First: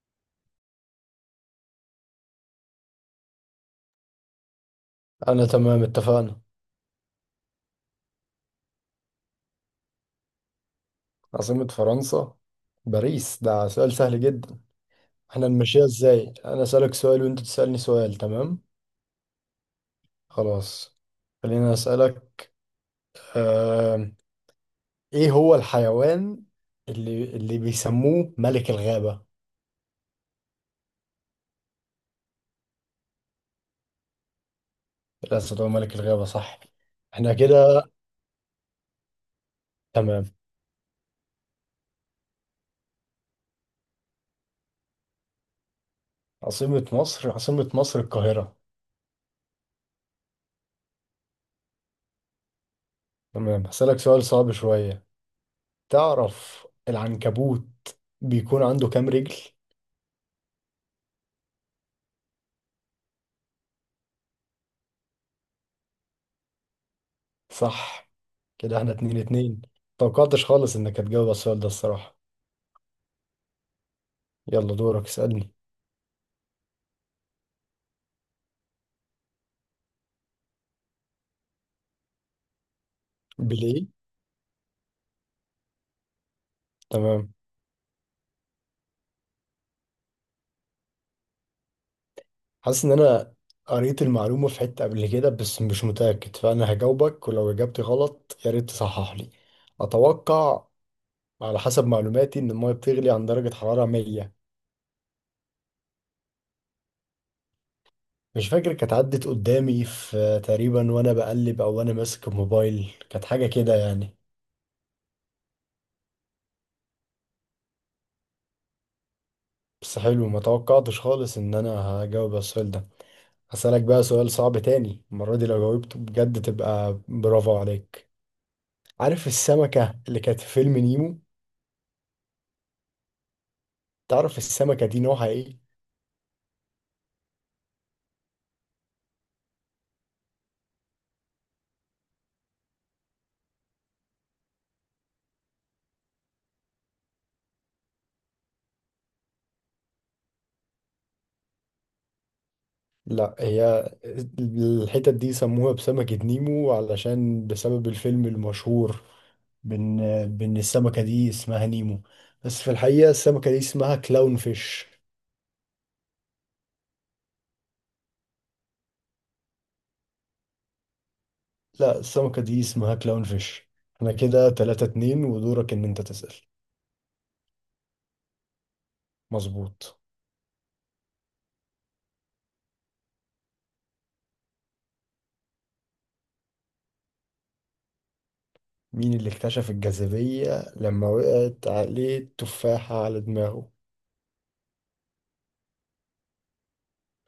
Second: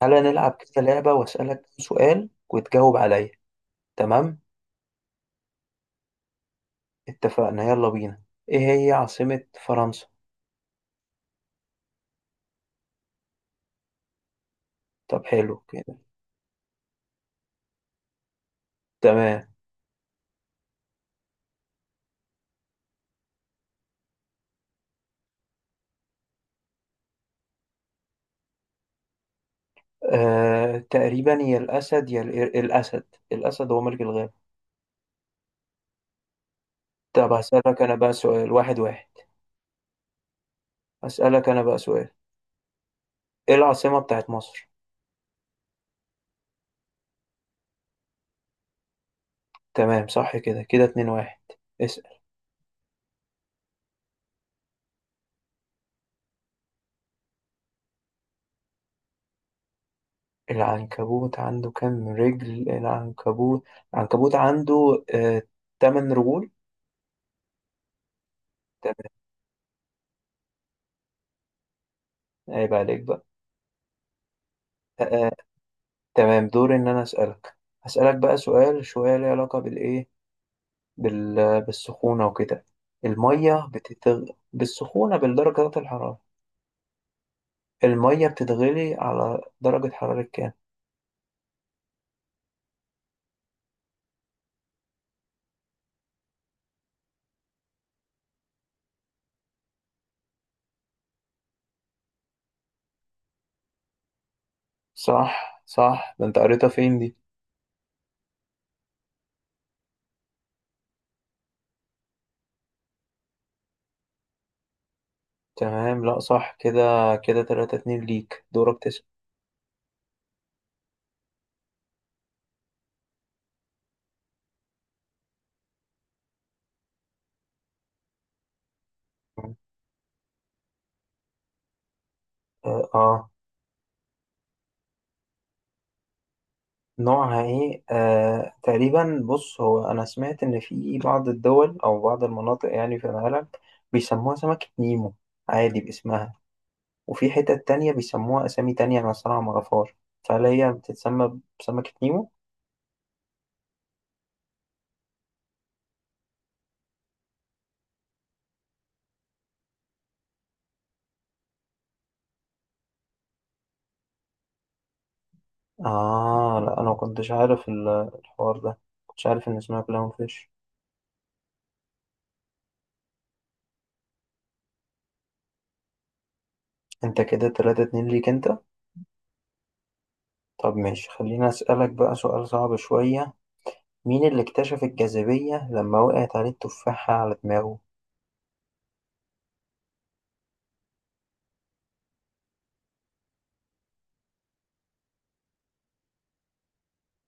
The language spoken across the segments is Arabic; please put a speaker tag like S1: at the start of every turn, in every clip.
S1: تعالى نلعب كده لعبة وأسألك كام سؤال وتجاوب عليا. تمام،
S2: أنا تمام اتفقنا.
S1: اتفقنا. يلا بينا، ايه هي عاصمة فرنسا؟
S2: عاصمة فرنسا باريس، ده سؤال سهل جدا.
S1: طب
S2: احنا
S1: حلو
S2: نمشيها
S1: كده.
S2: ازاي؟ أنا أسألك سؤال وأنت تسألني سؤال، تمام؟
S1: تمام،
S2: خلاص خليني أسألك. آه... إيه هو الحيوان اللي بيسموه ملك الغابة؟
S1: آه تقريبا يا الأسد يا الأسد. الأسد هو ملك الغابة.
S2: الأسد هو ملك الغابة، صح.
S1: طب
S2: احنا
S1: هسألك
S2: كده
S1: أنا بقى سؤال واحد.
S2: تمام.
S1: هسألك أنا بقى سؤال، ايه العاصمة بتاعت مصر؟
S2: عاصمة مصر، عاصمة مصر القاهرة.
S1: تمام صح، كده كده اتنين واحد. اسأل.
S2: تمام هسألك سؤال صعب شوية. تعرف العنكبوت بيكون عنده كام رجل؟
S1: العنكبوت عنده كام رجل؟ العنكبوت، العنكبوت عنده تمن رجول.
S2: صح، كده احنا
S1: تمام.
S2: اتنين اتنين. متوقعتش خالص انك هتجاوب على السؤال ده الصراحة.
S1: عيب عليك بقى.
S2: يلا دورك
S1: آه،
S2: اسألني.
S1: تمام، دوري ان انا اسالك. هسالك بقى سؤال شويه ليه علاقه بال... بالسخونه وكده. الميه
S2: بليه
S1: بتتغ... بالسخونه، بالدرجات الحراره.
S2: تمام.
S1: الميه بتتغلي على درجه حراره كام؟
S2: حاسس ان انا قريت المعلومة في حتة قبل كده بس مش متأكد، فانا هجاوبك ولو اجابتي غلط يا ريت تصحح لي. اتوقع على حسب معلوماتي ان المية بتغلي عند درجة حرارة 100.
S1: صح صح، ده انت قريتها فين دي؟
S2: مش فاكر، كانت عدت قدامي في تقريبا وانا بقلب او وانا ماسك الموبايل، كانت حاجة كده يعني.
S1: تمام، لا صح كده. كده 3 2 ليك، دورك تسال.
S2: بس حلو، ما توقعتش خالص ان انا هجاوب على السؤال ده. هسألك بقى سؤال صعب تاني المرة دي، لو جاوبته بجد تبقى برافو عليك. عارف السمكة اللي كانت في فيلم نيمو؟
S1: اه، آه.
S2: تعرف السمكة دي نوعها ايه؟
S1: نوعها ايه؟ آه تقريبا، بص هو انا سمعت ان في بعض الدول او بعض المناطق يعني في العالم بيسموها سمكة نيمو عادي باسمها، وفي حتت تانية بيسموها أسامي تانية. أنا الصراحة مغفار، فهل هي بتتسمى بسمكة نيمو؟
S2: لا، هي الحتت دي سموها بسمكة نيمو علشان بسبب الفيلم المشهور، بان، بان السمكة دي اسمها نيمو، بس في الحقيقة السمكة دي اسمها كلاون فيش.
S1: آه لا، أنا ما كنتش عارف الحوار ده. كنتش عارف إن اسمها كلاون فيش.
S2: لا السمكة دي اسمها كلاون فيش. احنا كده 3 2 ودورك ان انت تسأل.
S1: أنت كده تلاتة اتنين ليك أنت.
S2: مظبوط.
S1: طب ماشي، خليني أسألك بقى سؤال صعب شوية. مين اللي اكتشف الجاذبية لما وقعت عليه التفاحة على دماغه؟
S2: مين اللي اكتشف الجاذبية لما وقعت عليه التفاحة على دماغه؟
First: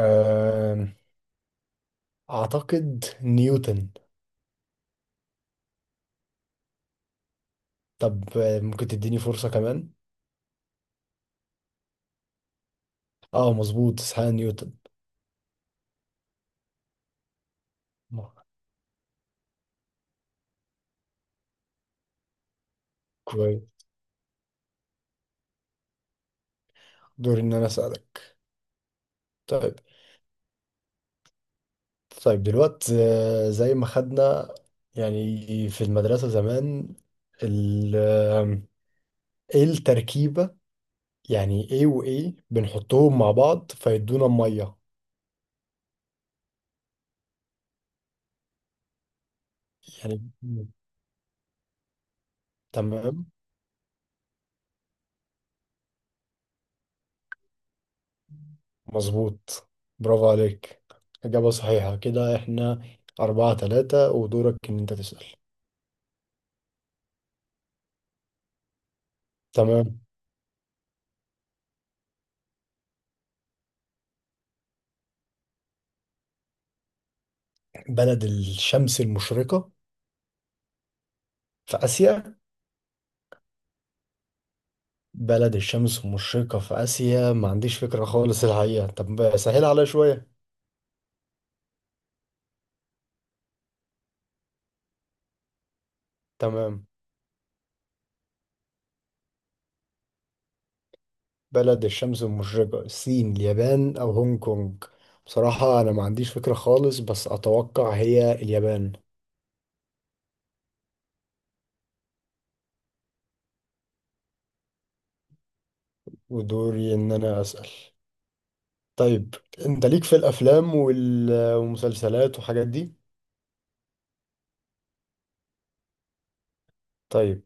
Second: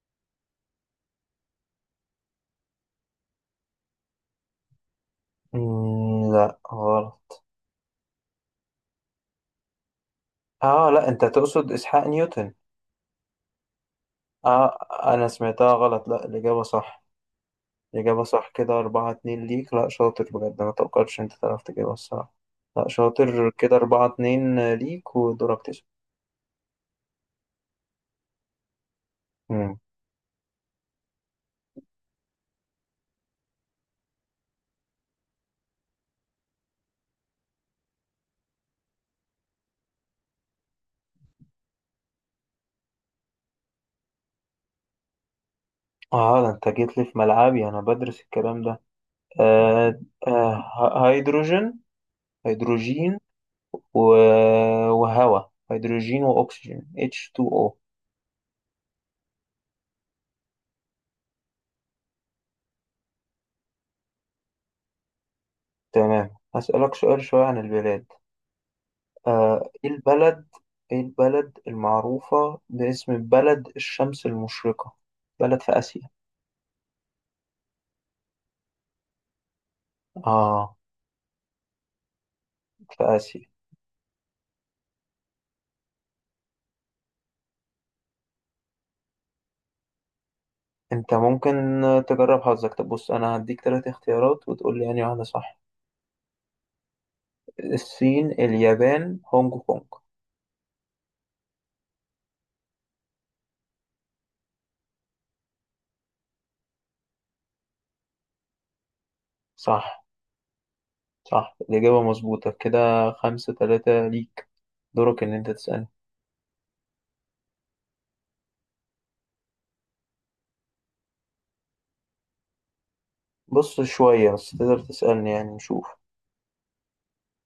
S2: أم، أعتقد نيوتن.
S1: لا غلط.
S2: طب ممكن تديني فرصة كمان؟
S1: آه لا، أنت تقصد إسحاق نيوتن؟
S2: اه مظبوط، اسحاق نيوتن.
S1: آه، أنا سمعتها غلط. لا الإجابة صح، إجابة صح. كده أربعة اتنين ليك. لأ شاطر بجد، ما توقعتش أنت تعرف تجيبها الصراحة. لأ شاطر. كده
S2: كويس،
S1: أربعة اتنين ليك، ودورك تسأل.
S2: دوري إن أنا أسألك. طيب.
S1: مم.
S2: طيب دلوقتي زي ما خدنا يعني في المدرسة زمان ال آم، ايه التركيبة يعني، ايه وايه بنحطهم مع بعض فيدونا مية
S1: اه ده انت جيت لي في ملعبي، انا بدرس الكلام ده. آه،
S2: يعني؟
S1: هيدروجين. هيدروجين
S2: تمام.
S1: و... وهواء، هيدروجين واكسجين، H2O.
S2: مظبوط، برافو عليك، إجابة صحيحة، كده إحنا أربعة تلاتة ودورك إن أنت تسأل.
S1: تمام، هسألك سؤال شوية عن البلاد. آه ايه
S2: تمام.
S1: البلد، ايه البلد المعروفة باسم بلد الشمس المشرقة؟ بلد في آسيا.
S2: بلد الشمس المشرقة
S1: اه،
S2: في آسيا.
S1: في آسيا.
S2: بلد الشمس المشرقة في آسيا، ما عنديش فكرة خالص الحقيقة، طب سهل عليا شوية.
S1: انت ممكن تجرب حظك. طب بص، انا هديك ثلاث اختيارات وتقول لي يعني واحدة صح.
S2: تمام.
S1: الصين، اليابان، هونج كونج.
S2: بلد الشمس المشرقة، الصين اليابان أو هونج كونج؟ بصراحة أنا ما عنديش فكرة خالص، بس أتوقع هي اليابان.
S1: صح، صح الإجابة مظبوطة. كده خمسة ثلاثة ليك. دورك ان انت تسألني.
S2: ودوري إن أنا أسأل. طيب. انت ليك في الافلام وال- والمسلسلات والحاجات دي.
S1: بص شوية، بس تقدر تسألني يعني نشوف.
S2: طيب،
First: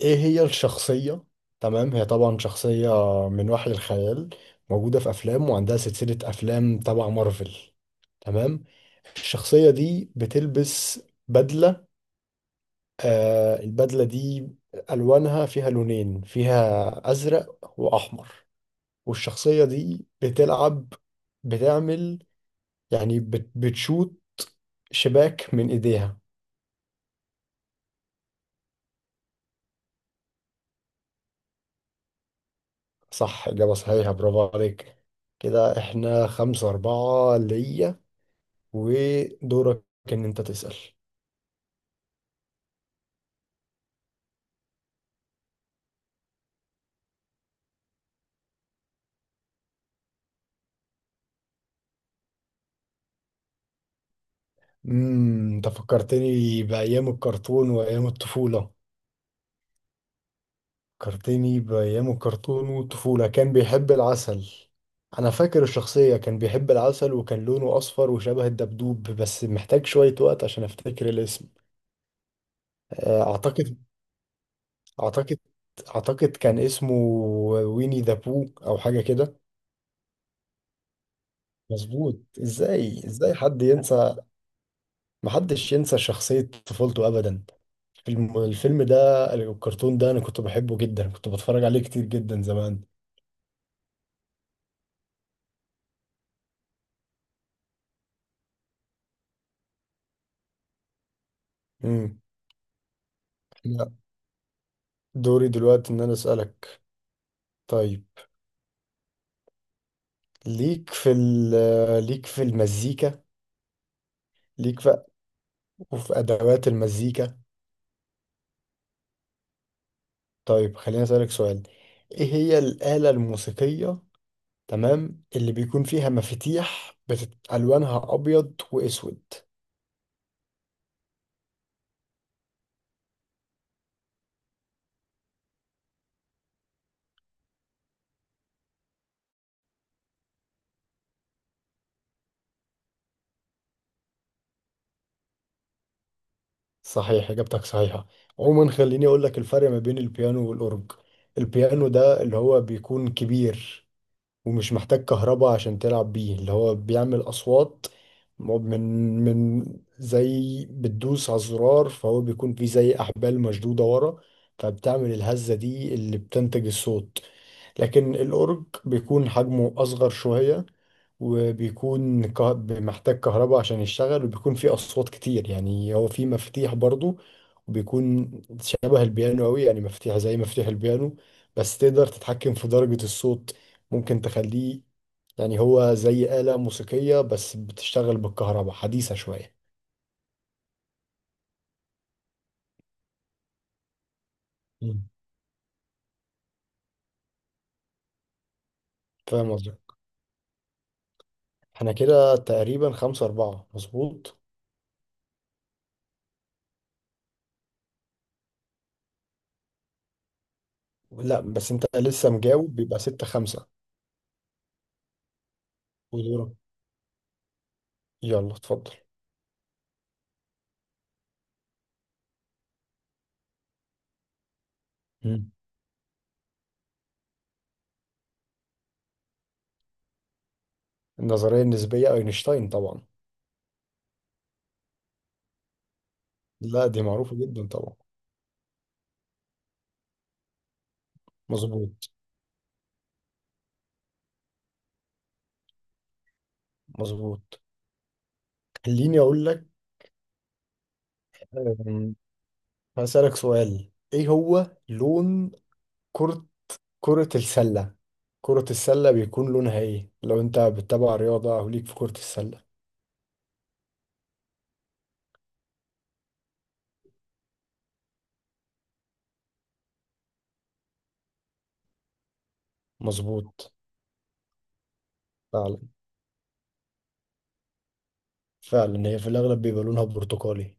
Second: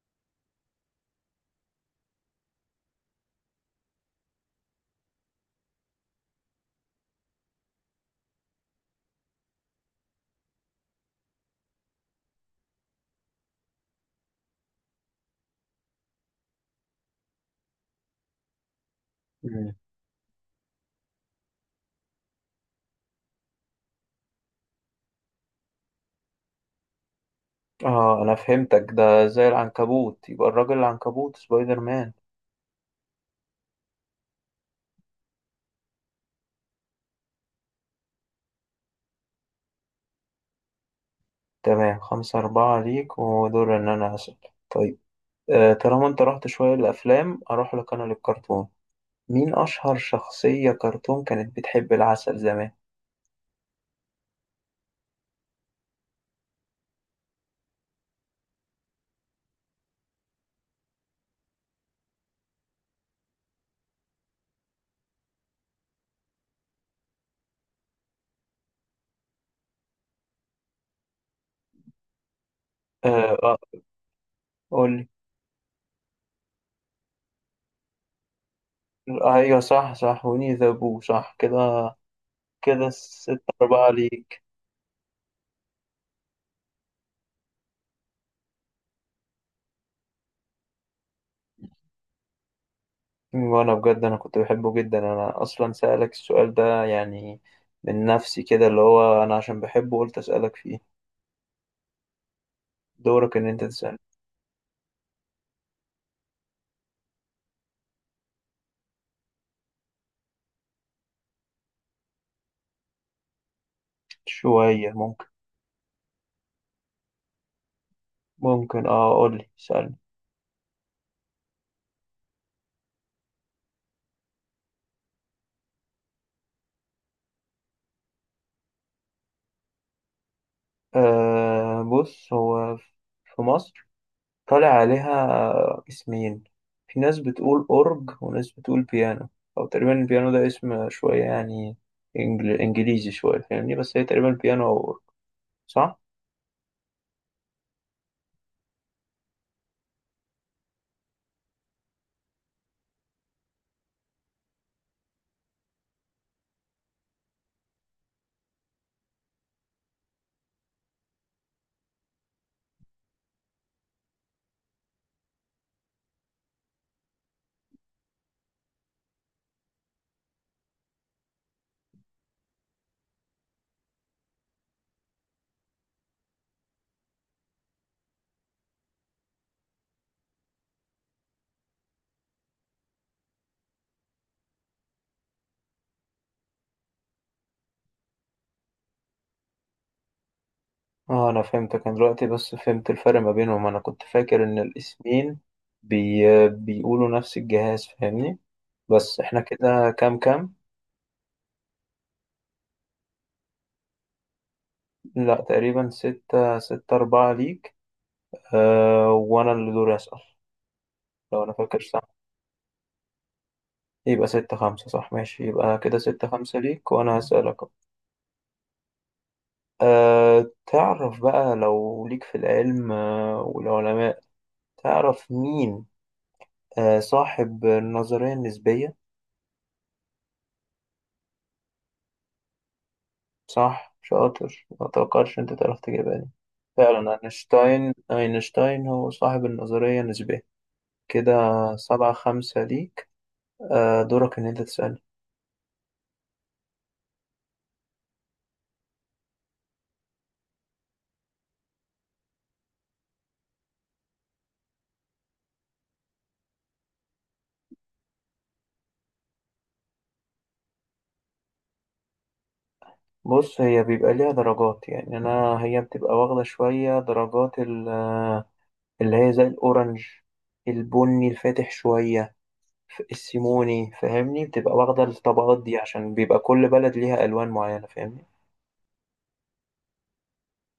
S2: ايه هي الشخصية؟ تمام، هي طبعا شخصية من وحي الخيال، موجودة في افلام وعندها سلسلة افلام تبع مارفل. تمام، الشخصية دي بتلبس بدلة. آه البدلة دي ألوانها فيها لونين، فيها أزرق وأحمر. والشخصية
S1: مم.
S2: دي بتلعب، بتعمل يعني بتشوت شباك من إيديها.
S1: اه انا فهمتك، ده زي العنكبوت، يبقى الراجل العنكبوت، سبايدر مان.
S2: صح، إجابة صحيحة، برافو عليك. كده احنا خمسة أربعة ليا، ودورك إن أنت تسأل.
S1: تمام، خمسة أربعة ليك، ودور ان انا أسأل. طيب، آه طالما انت رحت شوية للأفلام أروح لك انا للكرتون. مين أشهر شخصية كرتون كانت بتحب العسل زمان؟
S2: أنت فكرتني بأيام الكرتون وأيام الطفولة. فكرتني بأيام الكرتون والطفولة، كان بيحب العسل. أنا فاكر الشخصية كان بيحب العسل وكان لونه أصفر وشبه الدبدوب، بس محتاج شوية وقت عشان أفتكر الاسم. آه،
S1: آه،
S2: أعتقد
S1: قولي.
S2: أعتقد أعتقد كان اسمه ويني ذا بو أو حاجة كده.
S1: أيوة صح صح، وني ذا بو، صح. كده
S2: مظبوط،
S1: كده
S2: ازاي
S1: ستة
S2: حد
S1: أربعة
S2: ينسى.
S1: ليك.
S2: محدش ينسى شخصية طفولته ابدا. الفيلم ده، الكرتون ده، انا كنت بحبه جدا، كنت بتفرج عليه كتير جدا زمان.
S1: وأنا بجد أنا كنت بحبه جدا، أنا أصلا سألك السؤال ده يعني من نفسي كده، اللي هو أنا عشان بحبه قلت أسألك فيه.
S2: امم.
S1: دورك إن أنت
S2: لا،
S1: تسأل.
S2: دوري دلوقتي ان انا اسالك. طيب. ليك في ليك في المزيكا، ليك
S1: شوية
S2: في
S1: ممكن.
S2: وفي ادوات المزيكا.
S1: ممكن أه، قولي سألني.
S2: طيب خليني اسالك سؤال، ايه هي الآلة الموسيقية، تمام، اللي بيكون فيها مفاتيح الوانها ابيض واسود؟
S1: آه بص، هو في مصر طالع عليها اسمين، في ناس بتقول أورج وناس بتقول بيانو. أو تقريبا البيانو ده اسم شوية يعني إنجليزي شوية، فاهمني؟ بس هي تقريبا بيانو أو أورج، صح؟
S2: صحيح، إجابتك صحيحة. عموما خليني أقول لك الفرق ما بين البيانو والأورج. البيانو ده اللي هو بيكون كبير، ومش محتاج كهرباء عشان تلعب بيه، اللي هو بيعمل أصوات من زي بتدوس على الزرار، فهو بيكون فيه زي أحبال مشدودة ورا، فبتعمل الهزة دي اللي بتنتج الصوت. لكن الأورج بيكون حجمه أصغر شوية، وبيكون محتاج كهرباء عشان يشتغل، وبيكون فيه أصوات كتير، يعني هو فيه مفاتيح برضو، وبيكون شبه البيانو أوي، يعني مفاتيح زي مفاتيح البيانو، بس تقدر تتحكم في درجة الصوت، ممكن تخليه يعني، هو زي آلة موسيقية بس بتشتغل بالكهرباء، حديثة شوية.
S1: اه أنا فهمتك، أنا دلوقتي بس فهمت الفرق ما بينهم. أنا كنت فاكر إن
S2: مم.
S1: الاسمين بي... بيقولوا نفس الجهاز، فاهمني؟ بس احنا
S2: فاهم قصدي.
S1: كده كام كام؟
S2: احنا كده تقريبا خمسة أربعة مظبوط.
S1: لا تقريبا ستة، ستة أربعة ليك. أه وأنا اللي دوري أسأل.
S2: لا،
S1: لو أنا
S2: بس
S1: فاكر
S2: انت
S1: صح
S2: لسه مجاوب بيبقى ستة خمسة.
S1: يبقى ستة خمسة، صح؟ ماشي، يبقى كده ستة
S2: ودورك،
S1: خمسة ليك وأنا هسألك أهو.
S2: يلا اتفضل.
S1: أه تعرف بقى، لو ليك في العلم أه والعلماء، تعرف
S2: مم.
S1: مين أه صاحب النظرية النسبية؟
S2: النظرية النسبية أينشتاين طبعا.
S1: صح شاطر، ما توقعتش أنت تعرف تجيبها دي.
S2: لا دي
S1: فعلا
S2: معروفة جدا
S1: أينشتاين،
S2: طبعا.
S1: أينشتاين هو صاحب النظرية النسبية. كده
S2: مظبوط.
S1: سبعة خمسة ليك. أه دورك إن أنت تسألني.
S2: مظبوط. خليني أقول لك. أم، هسألك سؤال، إيه هو لون كرة، كرة السلة؟ كرة السلة بيكون لونها ايه، لو انت بتتابع رياضة او ليك في كرة السلة؟
S1: بص هي بيبقى ليها درجات يعني، أنا هي بتبقى واخدة شوية درجات، ال اللي هي زي الأورنج، البني الفاتح شوية.
S2: مظبوط،
S1: السيموني، فاهمني؟ بتبقى واخدة الطبقات دي
S2: فعلا.
S1: عشان بيبقى كل بلد ليها ألوان معينة، فاهمني؟
S2: فعلا هي في الاغلب بيبقى لونها برتقالي.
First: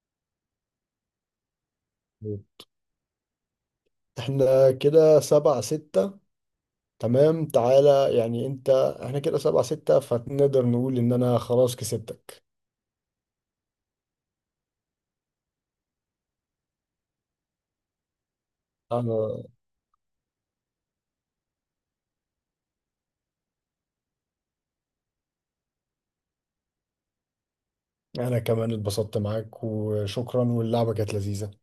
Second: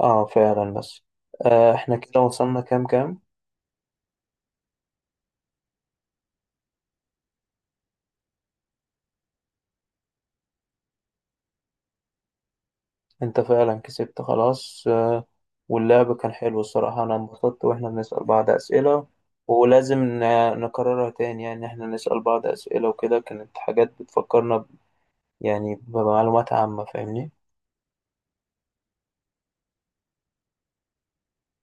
S1: اه فعلا، بس آه احنا كده وصلنا كام كام؟
S2: احنا كده سبعة ستة. تمام تعالى، يعني انت، احنا كده سبعة ستة فنقدر نقول ان انا خلاص كسبتك.
S1: انت فعلا كسبت خلاص، آه واللعب كان حلو الصراحة، انا انبسطت واحنا بنسأل بعض أسئلة.
S2: انا
S1: ولازم نكررها تاني يعني، احنا نسأل بعض أسئلة وكده، كانت حاجات بتفكرنا يعني بمعلومات عامة، فاهمني؟
S2: انا كمان اتبسطت معاك، وشكرا، واللعبة كانت لذيذة.